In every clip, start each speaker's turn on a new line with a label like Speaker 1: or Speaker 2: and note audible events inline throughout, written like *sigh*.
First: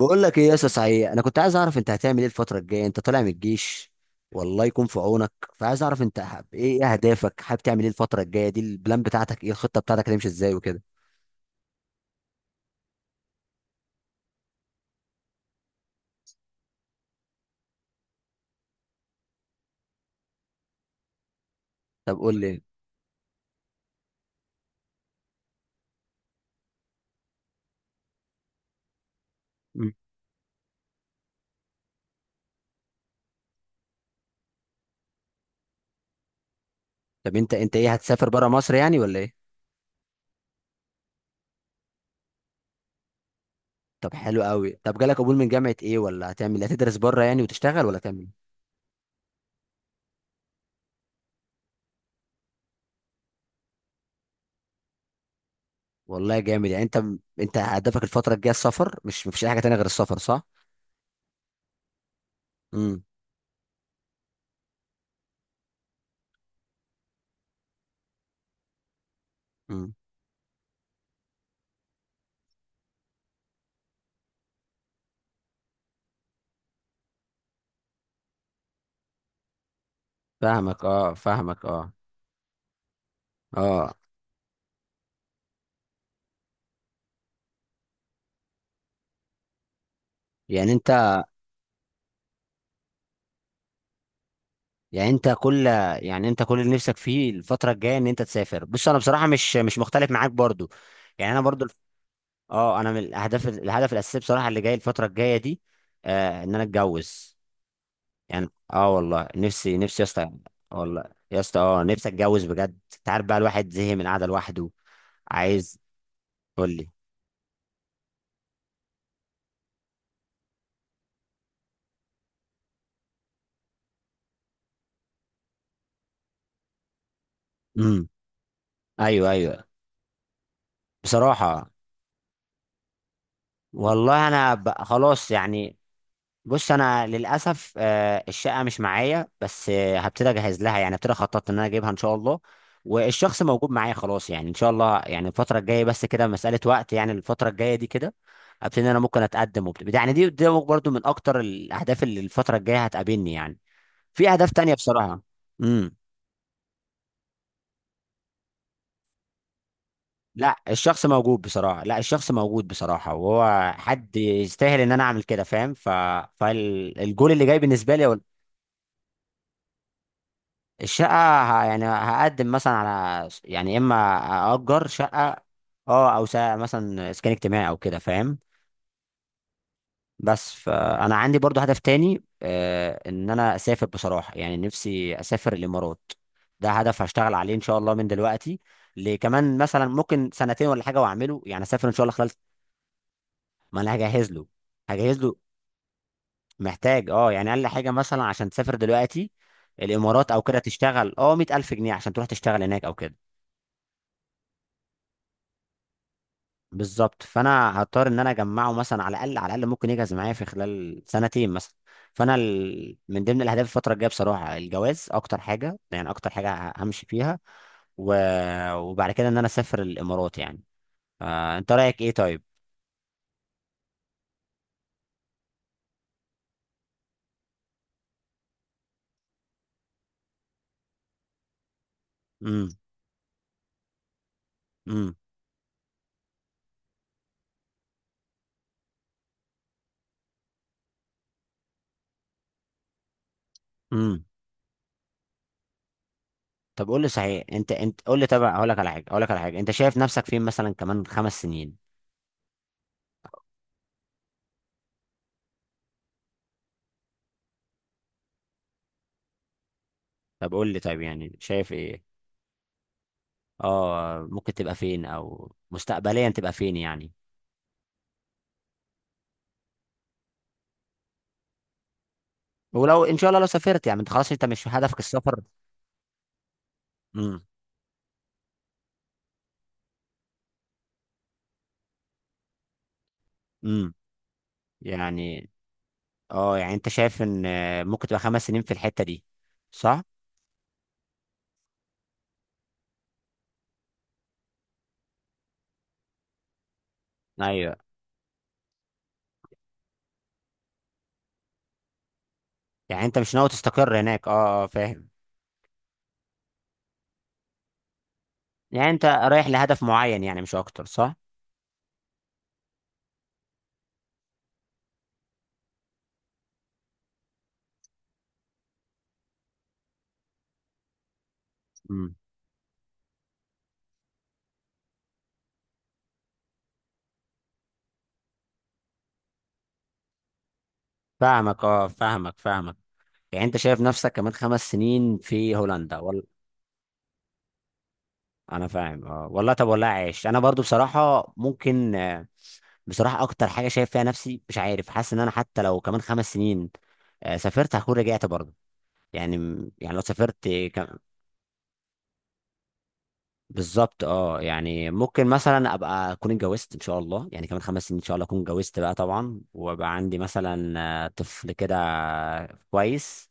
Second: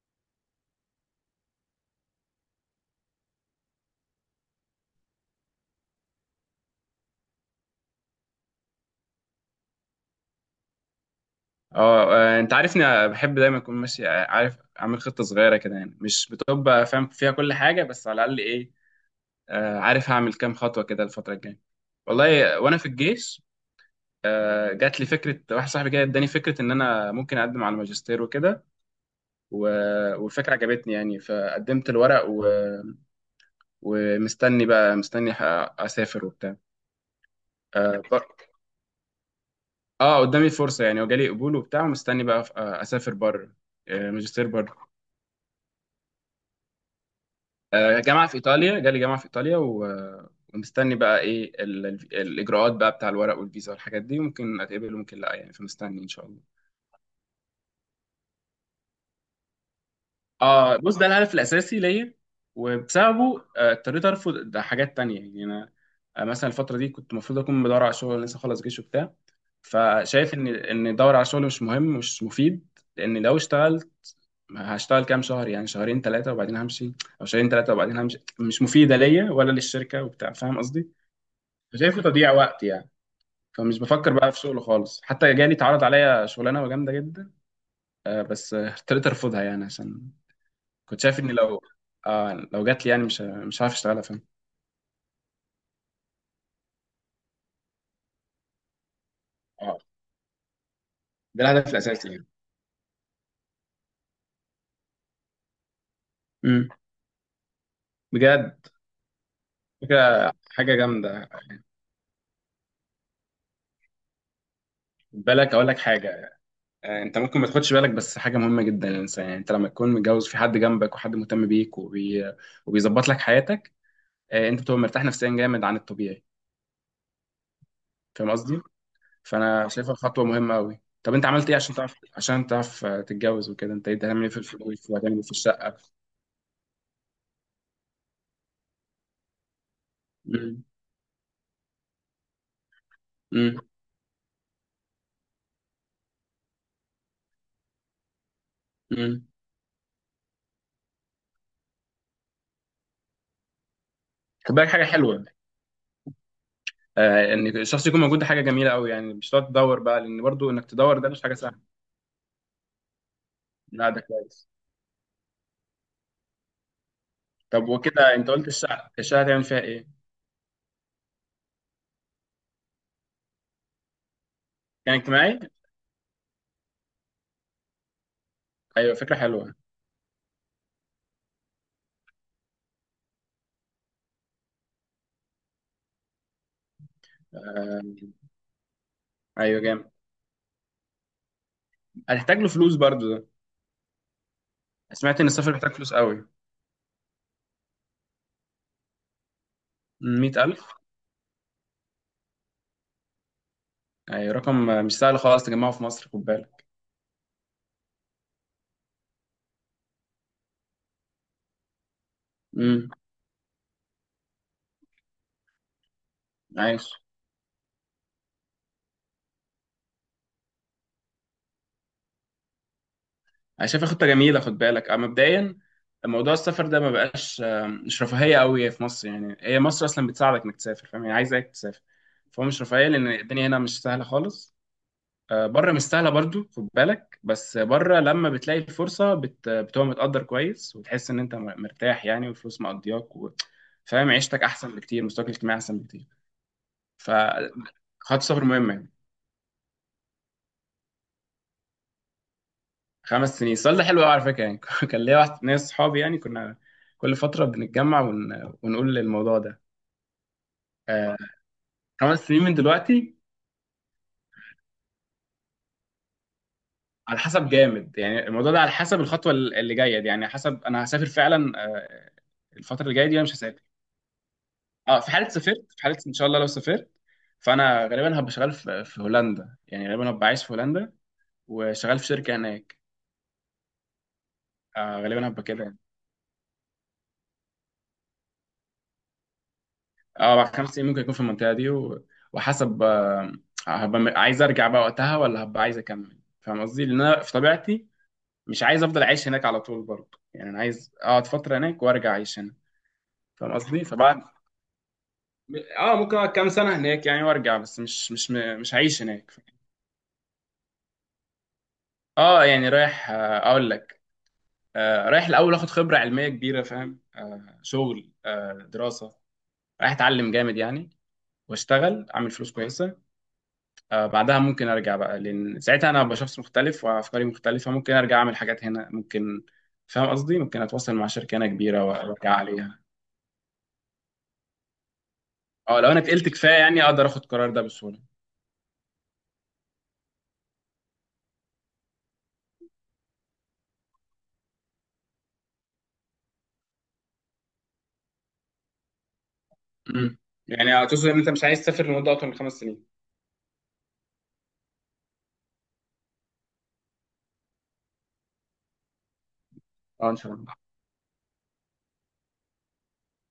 Speaker 1: بقول لك ايه يا اسطى، صحيح انا كنت عايز اعرف انت هتعمل ايه الفتره الجايه. انت طالع من الجيش، والله يكون في عونك. فعايز اعرف انت حاب ايه، إيه اهدافك، حابب تعمل ايه الفتره الجايه دي، البلان بتاعتك ايه، الخطه بتاعتك هتمشي ازاي وكده.
Speaker 2: انت عارفني، أنا بحب دايما اكون ماشي. عارف اعمل خطه صغيره كده، يعني مش بتبقى فاهم فيها كل حاجه، بس على الاقل ايه، عارف هعمل كام خطوه كده الفتره الجايه.
Speaker 1: طب قول
Speaker 2: والله
Speaker 1: لي.
Speaker 2: وانا في الجيش جات لي فكره. واحد صاحبي كده اداني فكره ان انا ممكن اقدم على الماجستير وكده.
Speaker 1: مم.
Speaker 2: والفكره عجبتني يعني، فقدمت الورق ومستني بقى. مستني اسافر وبتاع.
Speaker 1: طب انت ايه،
Speaker 2: اه ب-
Speaker 1: هتسافر بره مصر يعني ولا ايه؟
Speaker 2: قدامي فرصه يعني، وجالي قبول وبتاع، ومستني بقى اسافر بره،
Speaker 1: طب حلو
Speaker 2: ماجستير
Speaker 1: قوي.
Speaker 2: بره.
Speaker 1: طب جالك قبول من جامعه ايه، ولا هتعمل هتدرس بره يعني وتشتغل ولا تعمل
Speaker 2: جامعة في
Speaker 1: إيه؟
Speaker 2: إيطاليا، جالي جامعة في إيطاليا ومستني بقى الإجراءات بقى بتاع الورق والفيزا والحاجات دي. ممكن أتقبل وممكن لأ يعني، فمستني إن شاء
Speaker 1: والله
Speaker 2: الله.
Speaker 1: جامد يعني انت. انت هدفك الفتره الجايه السفر، مش مفيش اي حاجه تانية غير السفر، صح؟
Speaker 2: بص، ده الهدف الأساسي ليا،
Speaker 1: امم.
Speaker 2: وبسببه اضطريت أرفض ده حاجات تانية يعني. أنا مثلا الفترة دي كنت المفروض أكون بدور على شغل، لسه خلص جيش وبتاع،
Speaker 1: امم.
Speaker 2: فشايف إن أدور على شغل مش مهم، مش مفيد. لأن لو اشتغلت هشتغل كام شهر، يعني شهرين ثلاثة وبعدين همشي، أو شهرين ثلاثة وبعدين همشي. مش مفيدة ليا ولا للشركة وبتاع. فاهم
Speaker 1: فاهمك
Speaker 2: قصدي؟
Speaker 1: اه، فاهمك اه.
Speaker 2: شايفه تضييع وقت يعني. فمش
Speaker 1: اه
Speaker 2: بفكر بقى في شغله خالص، حتى جالي اتعرض عليا شغلانه جامده جدا، بس اضطريت ارفضها يعني، عشان
Speaker 1: يعني انت
Speaker 2: كنت شايف ان لو لو جات لي يعني مش مش هعرف اشتغلها. فاهم.
Speaker 1: يعني انت كل يعني انت كل اللي نفسك فيه الفتره الجايه ان انت تسافر. بص انا بصراحه مش
Speaker 2: اه،
Speaker 1: مختلف معاك برضو. يعني انا
Speaker 2: ده
Speaker 1: برضو.
Speaker 2: الهدف الاساسي يعني.
Speaker 1: اه، انا من الاهداف الهدف الاساسي بصراحه اللي جاي الفتره الجايه دي ان انا
Speaker 2: امم.
Speaker 1: اتجوز. يعني
Speaker 2: بجد.
Speaker 1: والله نفسي نفسي يا اسطى.
Speaker 2: فكره حاجه
Speaker 1: والله
Speaker 2: جامده.
Speaker 1: يا اسطى، نفسي اتجوز بجد. انت عارف بقى الواحد زهق من القعده لوحده.
Speaker 2: خد بالك اقول لك
Speaker 1: عايز.
Speaker 2: حاجه،
Speaker 1: قول لي.
Speaker 2: انت ممكن ما تاخدش بالك، بس حاجه مهمه جدا للانسان. يعني انت لما تكون متجوز، في حد جنبك وحد مهتم بيك وبيظبط لك حياتك، انت بتبقى مرتاح نفسيا جامد عن الطبيعي.
Speaker 1: امم.
Speaker 2: فاهم قصدي؟
Speaker 1: ايوه، ايوه.
Speaker 2: فانا شايفها خطوه مهمه قوي. طب انت عملت ايه
Speaker 1: بصراحه،
Speaker 2: عشان تعرف تتجوز وكده؟ انت ايه هتعمل
Speaker 1: والله
Speaker 2: ايه في
Speaker 1: انا
Speaker 2: الفلوس، وهتعمل ايه
Speaker 1: خلاص
Speaker 2: في الشقه؟
Speaker 1: يعني. بص، انا للاسف الشقه مش معايا، بس هبتدي اجهز
Speaker 2: امم.
Speaker 1: لها يعني، ابتدي خططت ان انا اجيبها ان شاء الله. والشخص
Speaker 2: امم.
Speaker 1: موجود معايا خلاص يعني ان شاء الله. يعني الفتره الجايه بس كده، مساله وقت يعني الفتره الجايه دي كده، ابتدي إن انا ممكن
Speaker 2: امم.
Speaker 1: اتقدم وبتاع يعني. دي برضو من اكتر الاهداف اللي الفتره الجايه هتقابلني يعني. في اهداف
Speaker 2: خد بالك
Speaker 1: تانية
Speaker 2: حاجه
Speaker 1: بصراحه.
Speaker 2: حلوه،
Speaker 1: امم.
Speaker 2: ان الشخص يكون موجود، ده حاجه جميله قوي يعني. مش تقعد تدور بقى، لان برضو
Speaker 1: لا،
Speaker 2: انك تدور
Speaker 1: الشخص
Speaker 2: ده مش حاجه
Speaker 1: موجود
Speaker 2: سهله.
Speaker 1: بصراحه، لا الشخص موجود بصراحه، وهو
Speaker 2: لا، ده
Speaker 1: حد
Speaker 2: كويس.
Speaker 1: يستاهل ان انا اعمل كده، فاهم. ف فالجول اللي جاي
Speaker 2: طب
Speaker 1: بالنسبه
Speaker 2: وكده
Speaker 1: لي.
Speaker 2: انت قلت الشقه، الشقه هتعمل فيها ايه؟
Speaker 1: الشقة، يعني هقدم مثلا على يعني اما اجر
Speaker 2: كان
Speaker 1: شقة.
Speaker 2: اجتماعي.
Speaker 1: اه، او مثلا اسكان اجتماعي او كده فاهم.
Speaker 2: ايوه، فكره حلوه.
Speaker 1: بس فانا عندي برضو هدف تاني، ان انا اسافر بصراحة. يعني نفسي اسافر الامارات. ده هدف هشتغل عليه ان شاء
Speaker 2: آه
Speaker 1: الله من دلوقتي لكمان
Speaker 2: ايوه
Speaker 1: مثلا
Speaker 2: جامد.
Speaker 1: ممكن سنتين ولا حاجة، واعمله يعني اسافر ان شاء الله خلال.
Speaker 2: هتحتاج له فلوس برضو ده.
Speaker 1: ما انا هجهز له. هجهز
Speaker 2: سمعت ان
Speaker 1: له.
Speaker 2: السفر بيحتاج فلوس قوي.
Speaker 1: محتاج، يعني اقل حاجة مثلا عشان تسافر دلوقتي الامارات او كده
Speaker 2: 100,000.
Speaker 1: تشتغل، 100,000 جنيه عشان تروح تشتغل هناك او كده.
Speaker 2: ايوه، رقم مش سهل خالص تجمعه في مصر، خد بالك.
Speaker 1: بالظبط، فانا هضطر ان انا اجمعه مثلا على الاقل، على الاقل ممكن يجهز معايا في خلال سنتين مثلا. فانا
Speaker 2: امم.
Speaker 1: من ضمن الاهداف الفتره الجايه بصراحه الجواز اكتر حاجه يعني، اكتر حاجه
Speaker 2: عايش.
Speaker 1: همشي فيها. و... وبعد كده ان انا اسافر الامارات يعني. انت رايك ايه طيب؟
Speaker 2: انا شايفها خطه جميله. خد بالك مبدئيا موضوع السفر ده ما بقاش مش رفاهيه قوي في مصر. يعني هي مصر اصلا بتساعدك انك تسافر، فاهم، هي عايزاك تسافر. فهو مش
Speaker 1: امم.
Speaker 2: رفاهيه، لان الدنيا هنا مش سهله خالص.
Speaker 1: امم.
Speaker 2: بره مش سهله برضو، خد بالك، بس بره لما بتلاقي الفرصه بتبقى متقدر كويس، وتحس ان انت مرتاح يعني، والفلوس مقضياك فاهم.
Speaker 1: امم.
Speaker 2: عيشتك احسن بكتير، مستواك الاجتماعي احسن بكتير.
Speaker 1: طب قول لي صحيح، انت قول
Speaker 2: فخط
Speaker 1: لي، طب
Speaker 2: سفر
Speaker 1: اقول
Speaker 2: مهم
Speaker 1: لك على
Speaker 2: يعني.
Speaker 1: حاجه اقول لك على حاجه انت شايف نفسك فين مثلا كمان خمس سنين؟
Speaker 2: خمس سنين. السؤال ده حلو قوي على فكره يعني. *laughs* كان ليا واحد ناس صحابي يعني، كنا كل فتره بنتجمع ونقول الموضوع ده.
Speaker 1: طب قول لي طيب،
Speaker 2: آه
Speaker 1: يعني شايف ايه؟
Speaker 2: خمس سنين من دلوقتي.
Speaker 1: اه، ممكن تبقى فين، او مستقبليا تبقى فين يعني؟
Speaker 2: على حسب جامد يعني الموضوع ده، على حسب الخطوه اللي جايه دي، يعني حسب انا هسافر فعلا الفتره اللي
Speaker 1: ولو
Speaker 2: جايه دي
Speaker 1: ان
Speaker 2: ولا
Speaker 1: شاء
Speaker 2: مش
Speaker 1: الله لو
Speaker 2: هسافر.
Speaker 1: سافرت، يعني انت خلاص انت مش هدفك
Speaker 2: اه، في حاله
Speaker 1: السفر.
Speaker 2: سافرت، في حاله ان شاء الله لو سافرت،
Speaker 1: امم.
Speaker 2: فانا غالبا هبقى شغال في هولندا، يعني غالبا هبقى عايش في هولندا وشغال في شركه هناك.
Speaker 1: امم.
Speaker 2: غالبا هبقى
Speaker 1: يعني
Speaker 2: كده يعني.
Speaker 1: اه يعني انت شايف ان ممكن تبقى خمس سنين في الحتة دي، صح؟
Speaker 2: اه، بعد خمس سنين ممكن يكون في المنطقة دي وحسب هبقى عايز ارجع بقى وقتها، ولا هبقى عايز اكمل؟ فاهم قصدي؟ لان انا في
Speaker 1: ايوه،
Speaker 2: طبيعتي مش عايز افضل عايش هناك على طول برضه يعني. انا عايز اقعد فترة هناك وارجع اعيش هنا،
Speaker 1: يعني انت مش ناوي
Speaker 2: فاهم قصدي؟
Speaker 1: تستقر
Speaker 2: فبعد
Speaker 1: هناك. اه، اه، فاهم.
Speaker 2: اه ممكن اقعد كام سنة هناك يعني وارجع، بس مش
Speaker 1: يعني
Speaker 2: هعيش
Speaker 1: انت
Speaker 2: هناك.
Speaker 1: رايح لهدف معين يعني مش اكتر، صح؟
Speaker 2: اه، يعني رايح اقول لك رايح الاول اخد خبرة علمية كبيرة، فاهم، شغل دراسة. رايح اتعلم جامد يعني، واشتغل
Speaker 1: امم.
Speaker 2: اعمل فلوس كويسة. بعدها ممكن ارجع بقى، لان ساعتها انا ابقى شخص مختلف وافكاري مختلفه. ممكن ارجع اعمل حاجات هنا، ممكن. فاهم قصدي؟ ممكن اتواصل مع شركه هنا
Speaker 1: فاهمك
Speaker 2: كبيره
Speaker 1: اه،
Speaker 2: وارجع
Speaker 1: فاهمك، فاهمك.
Speaker 2: عليها.
Speaker 1: يعني انت شايف نفسك كمان خمس سنين في
Speaker 2: اه، لو
Speaker 1: هولندا
Speaker 2: انا
Speaker 1: وال...
Speaker 2: اتقلت كفايه يعني اقدر اخد القرار ده بسهوله.
Speaker 1: انا فاهم اه، والله. طب والله عايش. انا برضو بصراحة ممكن، بصراحة اكتر حاجة شايف فيها نفسي مش عارف، حاسس ان انا حتى لو كمان خمس سنين سافرت هكون رجعت برضو يعني يعني لو
Speaker 2: امم.
Speaker 1: سافرت
Speaker 2: يعني
Speaker 1: كم...
Speaker 2: هتوصل ان انت مش عايز تسافر لمده اطول من خمس سنين.
Speaker 1: بالظبط. اه يعني ممكن مثلا ابقى اكون اتجوزت ان شاء الله، يعني كمان خمس سنين ان شاء الله اكون اتجوزت بقى طبعا، وابقى
Speaker 2: اه، ان
Speaker 1: عندي
Speaker 2: شاء الله.
Speaker 1: مثلا طفل كده. كويس،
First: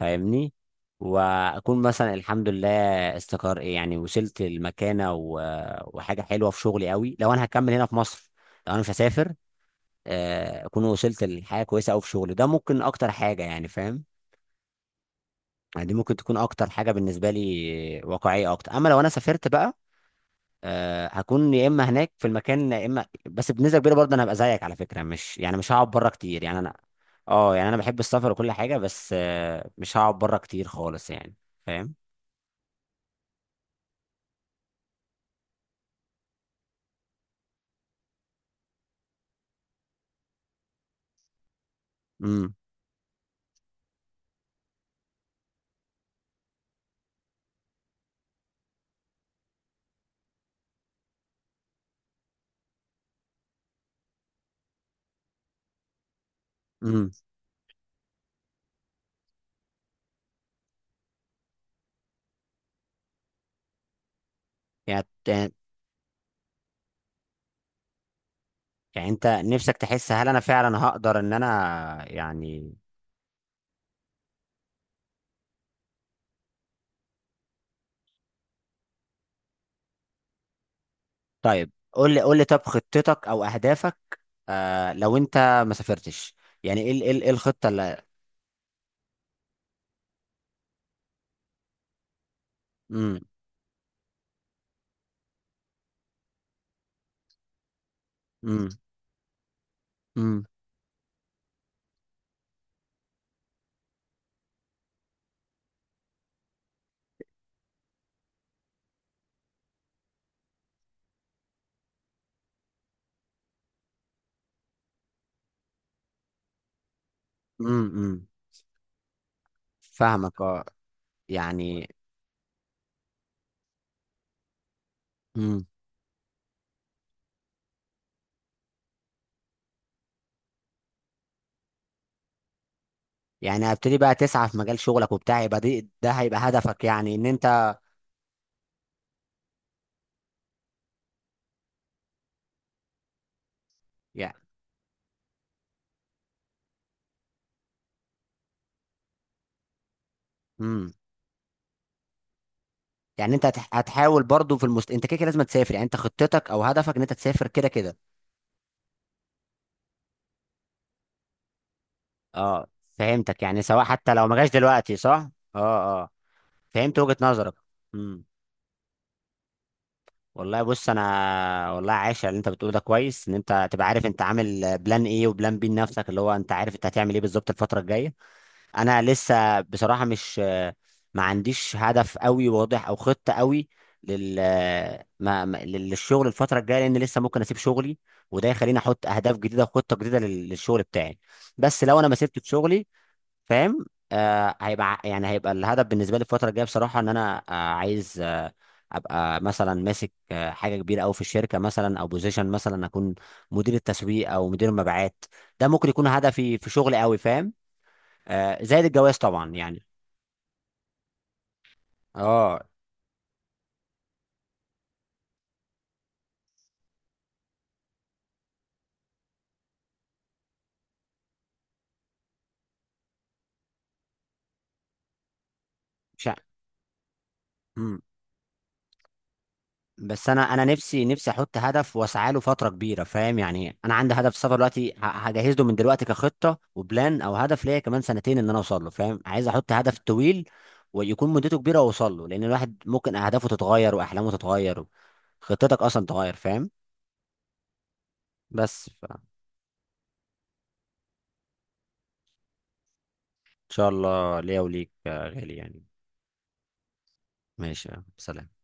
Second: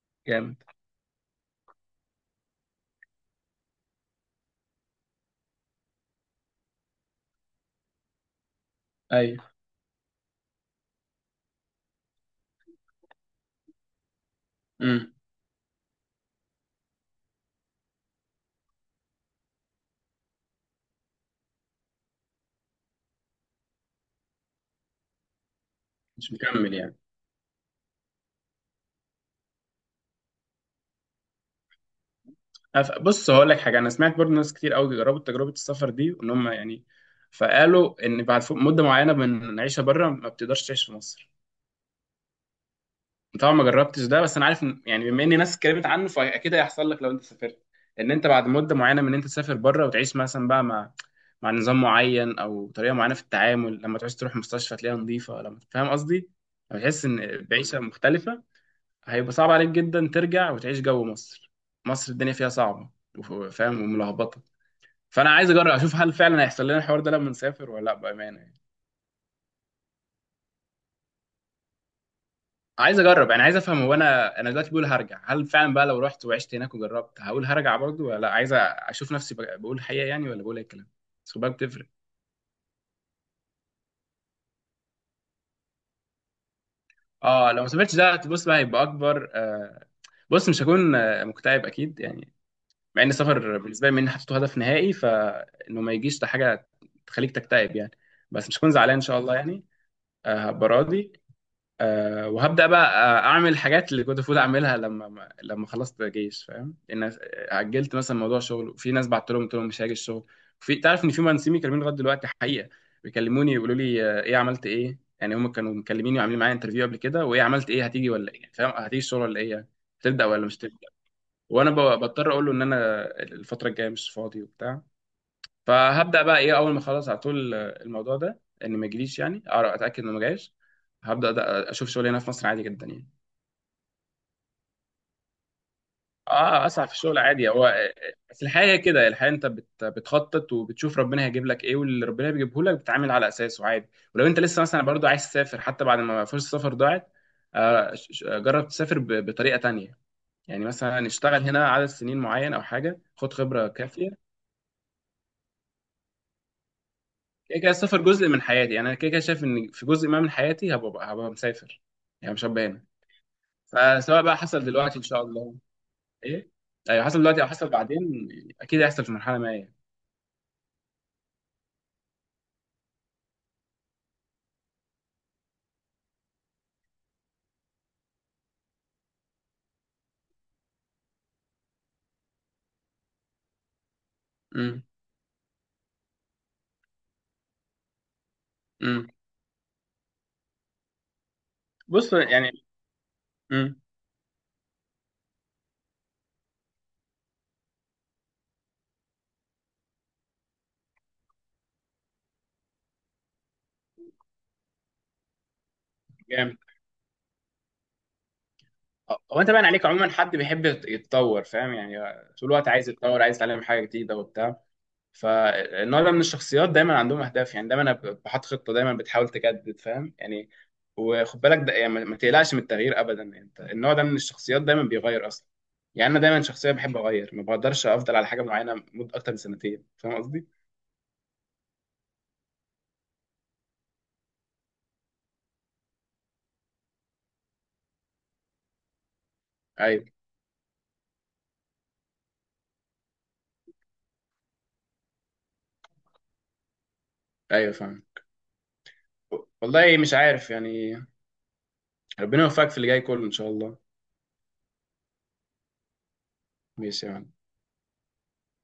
Speaker 1: فاهمني.
Speaker 2: جامد.
Speaker 1: واكون مثلا الحمد لله استقر يعني، وصلت المكانه. و... وحاجه حلوه في شغلي قوي لو انا هكمل هنا في مصر، لو انا مش هسافر
Speaker 2: ايوه.
Speaker 1: اكون وصلت لحاجه كويسه قوي في شغلي. ده ممكن اكتر حاجه يعني فاهم.
Speaker 2: امم.
Speaker 1: يعني دي ممكن تكون اكتر حاجه بالنسبه لي، واقعيه اكتر. اما لو انا سافرت بقى هكون يا اما هناك في المكان، يا اما بس بنسبه كبيره برضه انا هبقى زيك على فكره. مش يعني، مش هقعد بره
Speaker 2: مش
Speaker 1: كتير يعني
Speaker 2: مكمل
Speaker 1: انا.
Speaker 2: يعني.
Speaker 1: اه، يعني انا بحب السفر وكل حاجه، بس مش هقعد بره كتير خالص يعني فاهم.
Speaker 2: بص هقول لك حاجه، انا سمعت برضه ناس كتير قوي جربوا تجربه السفر دي وان هم يعني، فقالوا ان بعد فوق مده معينه من العيشه بره ما بتقدرش تعيش في مصر.
Speaker 1: امم.
Speaker 2: طبعا ما جربتش ده، بس انا عارف يعني بما ان ناس اتكلمت عنه، فاكيد هيحصل لك لو انت سافرت، ان انت بعد مده معينه من ان انت تسافر بره وتعيش مثلا بقى مع مع نظام معين او طريقه معينه في التعامل. لما تعوز تروح مستشفى تلاقيها نظيفه، لما، فاهم قصدي، لما تحس
Speaker 1: امم.
Speaker 2: ان بعيشه مختلفه، هيبقى صعب عليك جدا ترجع وتعيش جو مصر. مصر الدنيا فيها صعبه وف- فاهم، وملخبطه.
Speaker 1: يعني
Speaker 2: فانا عايز
Speaker 1: يعني
Speaker 2: اجرب اشوف هل فعلا هيحصل لنا الحوار ده لما نسافر ولا لا، بامانه يعني.
Speaker 1: يعني انت نفسك تحس هل انا فعلا هقدر ان انا يعني.
Speaker 2: عايز اجرب يعني عايز افهم، هو انا انا دلوقتي بقول هرجع، هل فعلا بقى لو رحت وعشت هناك وجربت هقول هرجع برضو ولا لا. عايز اشوف نفسي بقول الحقيقه يعني ولا بقول اي كلام. بس خد بالك
Speaker 1: طيب،
Speaker 2: بتفرق.
Speaker 1: قول لي طب خطتك او اهدافك لو انت ما سافرتش يعني، إيه
Speaker 2: اه، لو
Speaker 1: الخطه
Speaker 2: ما سافرتش
Speaker 1: اللي.
Speaker 2: ده بص بقى هيبقى اكبر بص. مش هكون مكتئب اكيد يعني. مع ان
Speaker 1: امم.
Speaker 2: السفر بالنسبه لي من حطيته هدف نهائي، فانه ما يجيش ده حاجه تخليك تكتئب يعني. بس مش
Speaker 1: امم.
Speaker 2: هكون زعلان ان شاء الله يعني.
Speaker 1: امم.
Speaker 2: هبقى راضي. وهبدا بقى اعمل حاجات اللي كنت المفروض اعملها لما لما خلصت جيش. فاهم ان أنا اجلت مثلا موضوع شغل، في ناس بعت لهم قلت لهم مش هاجي الشغل. في، تعرف ان في مهندسين بيكلموني لغايه دلوقتي حقيقه، بيكلموني يقولوا لي ايه عملت ايه يعني، هم كانوا مكلميني وعاملين معايا انترفيو قبل كده، وايه عملت
Speaker 1: امم.
Speaker 2: ايه، هتيجي
Speaker 1: امم.
Speaker 2: ولا ايه، فاهم، هتيجي الشغل ولا ايه يعني، تبدا
Speaker 1: فاهمك
Speaker 2: ولا مش
Speaker 1: اه.
Speaker 2: تبدا. وانا
Speaker 1: يعني.
Speaker 2: بضطر اقول له ان انا الفتره الجايه مش فاضي وبتاع.
Speaker 1: امم.
Speaker 2: فهبدا بقى ايه اول ما خلاص على طول الموضوع ده ان ما يجيليش يعني، اتاكد انه ما جايش، هبدا اشوف شغل هنا في مصر عادي جدا يعني.
Speaker 1: يعني هبتدي بقى تسعى في مجال شغلك وبتاع، يبقى ده هيبقى
Speaker 2: اه،
Speaker 1: هدفك
Speaker 2: اسعى في
Speaker 1: يعني
Speaker 2: الشغل
Speaker 1: ان
Speaker 2: عادي. هو
Speaker 1: انت.
Speaker 2: بس الحياه هي كده، الحياه انت بتخطط وبتشوف ربنا هيجيب لك ايه، واللي ربنا بيجيبه لك بتتعامل على اساسه عادي. ولو
Speaker 1: يعني.
Speaker 2: انت لسه مثلا برضو عايز تسافر حتى بعد ما فرصه السفر ضاعت، جرب تسافر بطريقه تانية، يعني
Speaker 1: امم.
Speaker 2: مثلا اشتغل هنا عدد سنين معين او حاجه، خد
Speaker 1: يعني انت هتح-
Speaker 2: خبره
Speaker 1: هتحاول
Speaker 2: كافيه.
Speaker 1: برضو في انت كده كده لازم تسافر. يعني انت خطتك او هدفك ان انت تسافر
Speaker 2: كده
Speaker 1: كده
Speaker 2: كده
Speaker 1: كده.
Speaker 2: السفر جزء من حياتي يعني، انا كده كده شايف ان في جزء ما من حياتي هبقى مسافر، يعني مش
Speaker 1: اه،
Speaker 2: هبقى هنا.
Speaker 1: فهمتك يعني، سواء حتى
Speaker 2: فسواء
Speaker 1: لو ما
Speaker 2: بقى
Speaker 1: جاش
Speaker 2: حصل
Speaker 1: دلوقتي
Speaker 2: دلوقتي ان شاء
Speaker 1: صح.
Speaker 2: الله.
Speaker 1: اه، اه،
Speaker 2: ايه.
Speaker 1: فهمت
Speaker 2: ايوه
Speaker 1: وجهة
Speaker 2: حصل دلوقتي او
Speaker 1: نظرك.
Speaker 2: حصل
Speaker 1: امم.
Speaker 2: بعدين، اكيد هيحصل في مرحله ما يعني.
Speaker 1: والله بص، انا والله عايش على اللي انت بتقوله. ده كويس ان انت تبقى عارف انت عامل بلان ايه وبلان بي لنفسك، اللي هو انت عارف انت هتعمل ايه بالظبط الفترة الجاية. انا لسه بصراحه، مش، ما عنديش هدف قوي واضح او خطه قوي لل
Speaker 2: امم.
Speaker 1: ما ما- للشغل الفتره الجايه، لان لسه ممكن اسيب شغلي. وده يخليني احط
Speaker 2: امم.
Speaker 1: اهداف جديده وخطه جديده للشغل بتاعي. بس لو انا
Speaker 2: بص
Speaker 1: ما سبت
Speaker 2: يعني.
Speaker 1: شغلي
Speaker 2: امم.
Speaker 1: فاهم، هيبقى يعني هيبقى الهدف بالنسبه لي الفتره الجايه بصراحه ان انا عايز ابقى مثلا ماسك حاجه كبيره قوي في الشركه مثلا، او بوزيشن مثلا اكون مدير التسويق او مدير المبيعات. ده ممكن يكون
Speaker 2: جامد.
Speaker 1: هدفي في شغلي قوي فاهم. زائد الجواز
Speaker 2: هو انت
Speaker 1: طبعا
Speaker 2: باين
Speaker 1: يعني.
Speaker 2: عليك عموما حد بيحب يتطور، فاهم يعني، طول
Speaker 1: اه،
Speaker 2: الوقت عايز يتطور، عايز يتعلم حاجه جديده وبتاع. فالنوع ده من الشخصيات دايما عندهم اهداف يعني، دايما بحط خطه، دايما بتحاول تجدد، فاهم يعني. وخد بالك ده، يعني ما تقلقش من التغيير ابدا يعني، انت النوع ده من الشخصيات دايما بيغير اصلا. يعني انا
Speaker 1: مش ع-
Speaker 2: دايما شخصيه بحب اغير، ما بقدرش
Speaker 1: مم.
Speaker 2: افضل على حاجه معينه مده اكتر من سنتين، فاهم
Speaker 1: بس انا
Speaker 2: قصدي؟
Speaker 1: انا نفسي نفسي احط هدف واسعى له فتره كبيره فاهم. يعني انا عندي هدف سفر دلوقتي، هجهز له من دلوقتي كخطه وبلان، او هدف ليا كمان سنتين ان انا اوصل له فاهم. عايز احط هدف
Speaker 2: ايوه،
Speaker 1: طويل ويكون مدته كبيره واوصل له، لان الواحد ممكن اهدافه تتغير واحلامه تتغير، خطتك اصلا تتغير فاهم.
Speaker 2: ايوه فاهم.
Speaker 1: بس ان
Speaker 2: والله مش عارف يعني. ربنا يوفقك في اللي جاي كله ان شاء الله.
Speaker 1: شاء الله ليا وليك يا غالي يعني.
Speaker 2: ماشي يا معلم.
Speaker 1: ماشي يا سلام.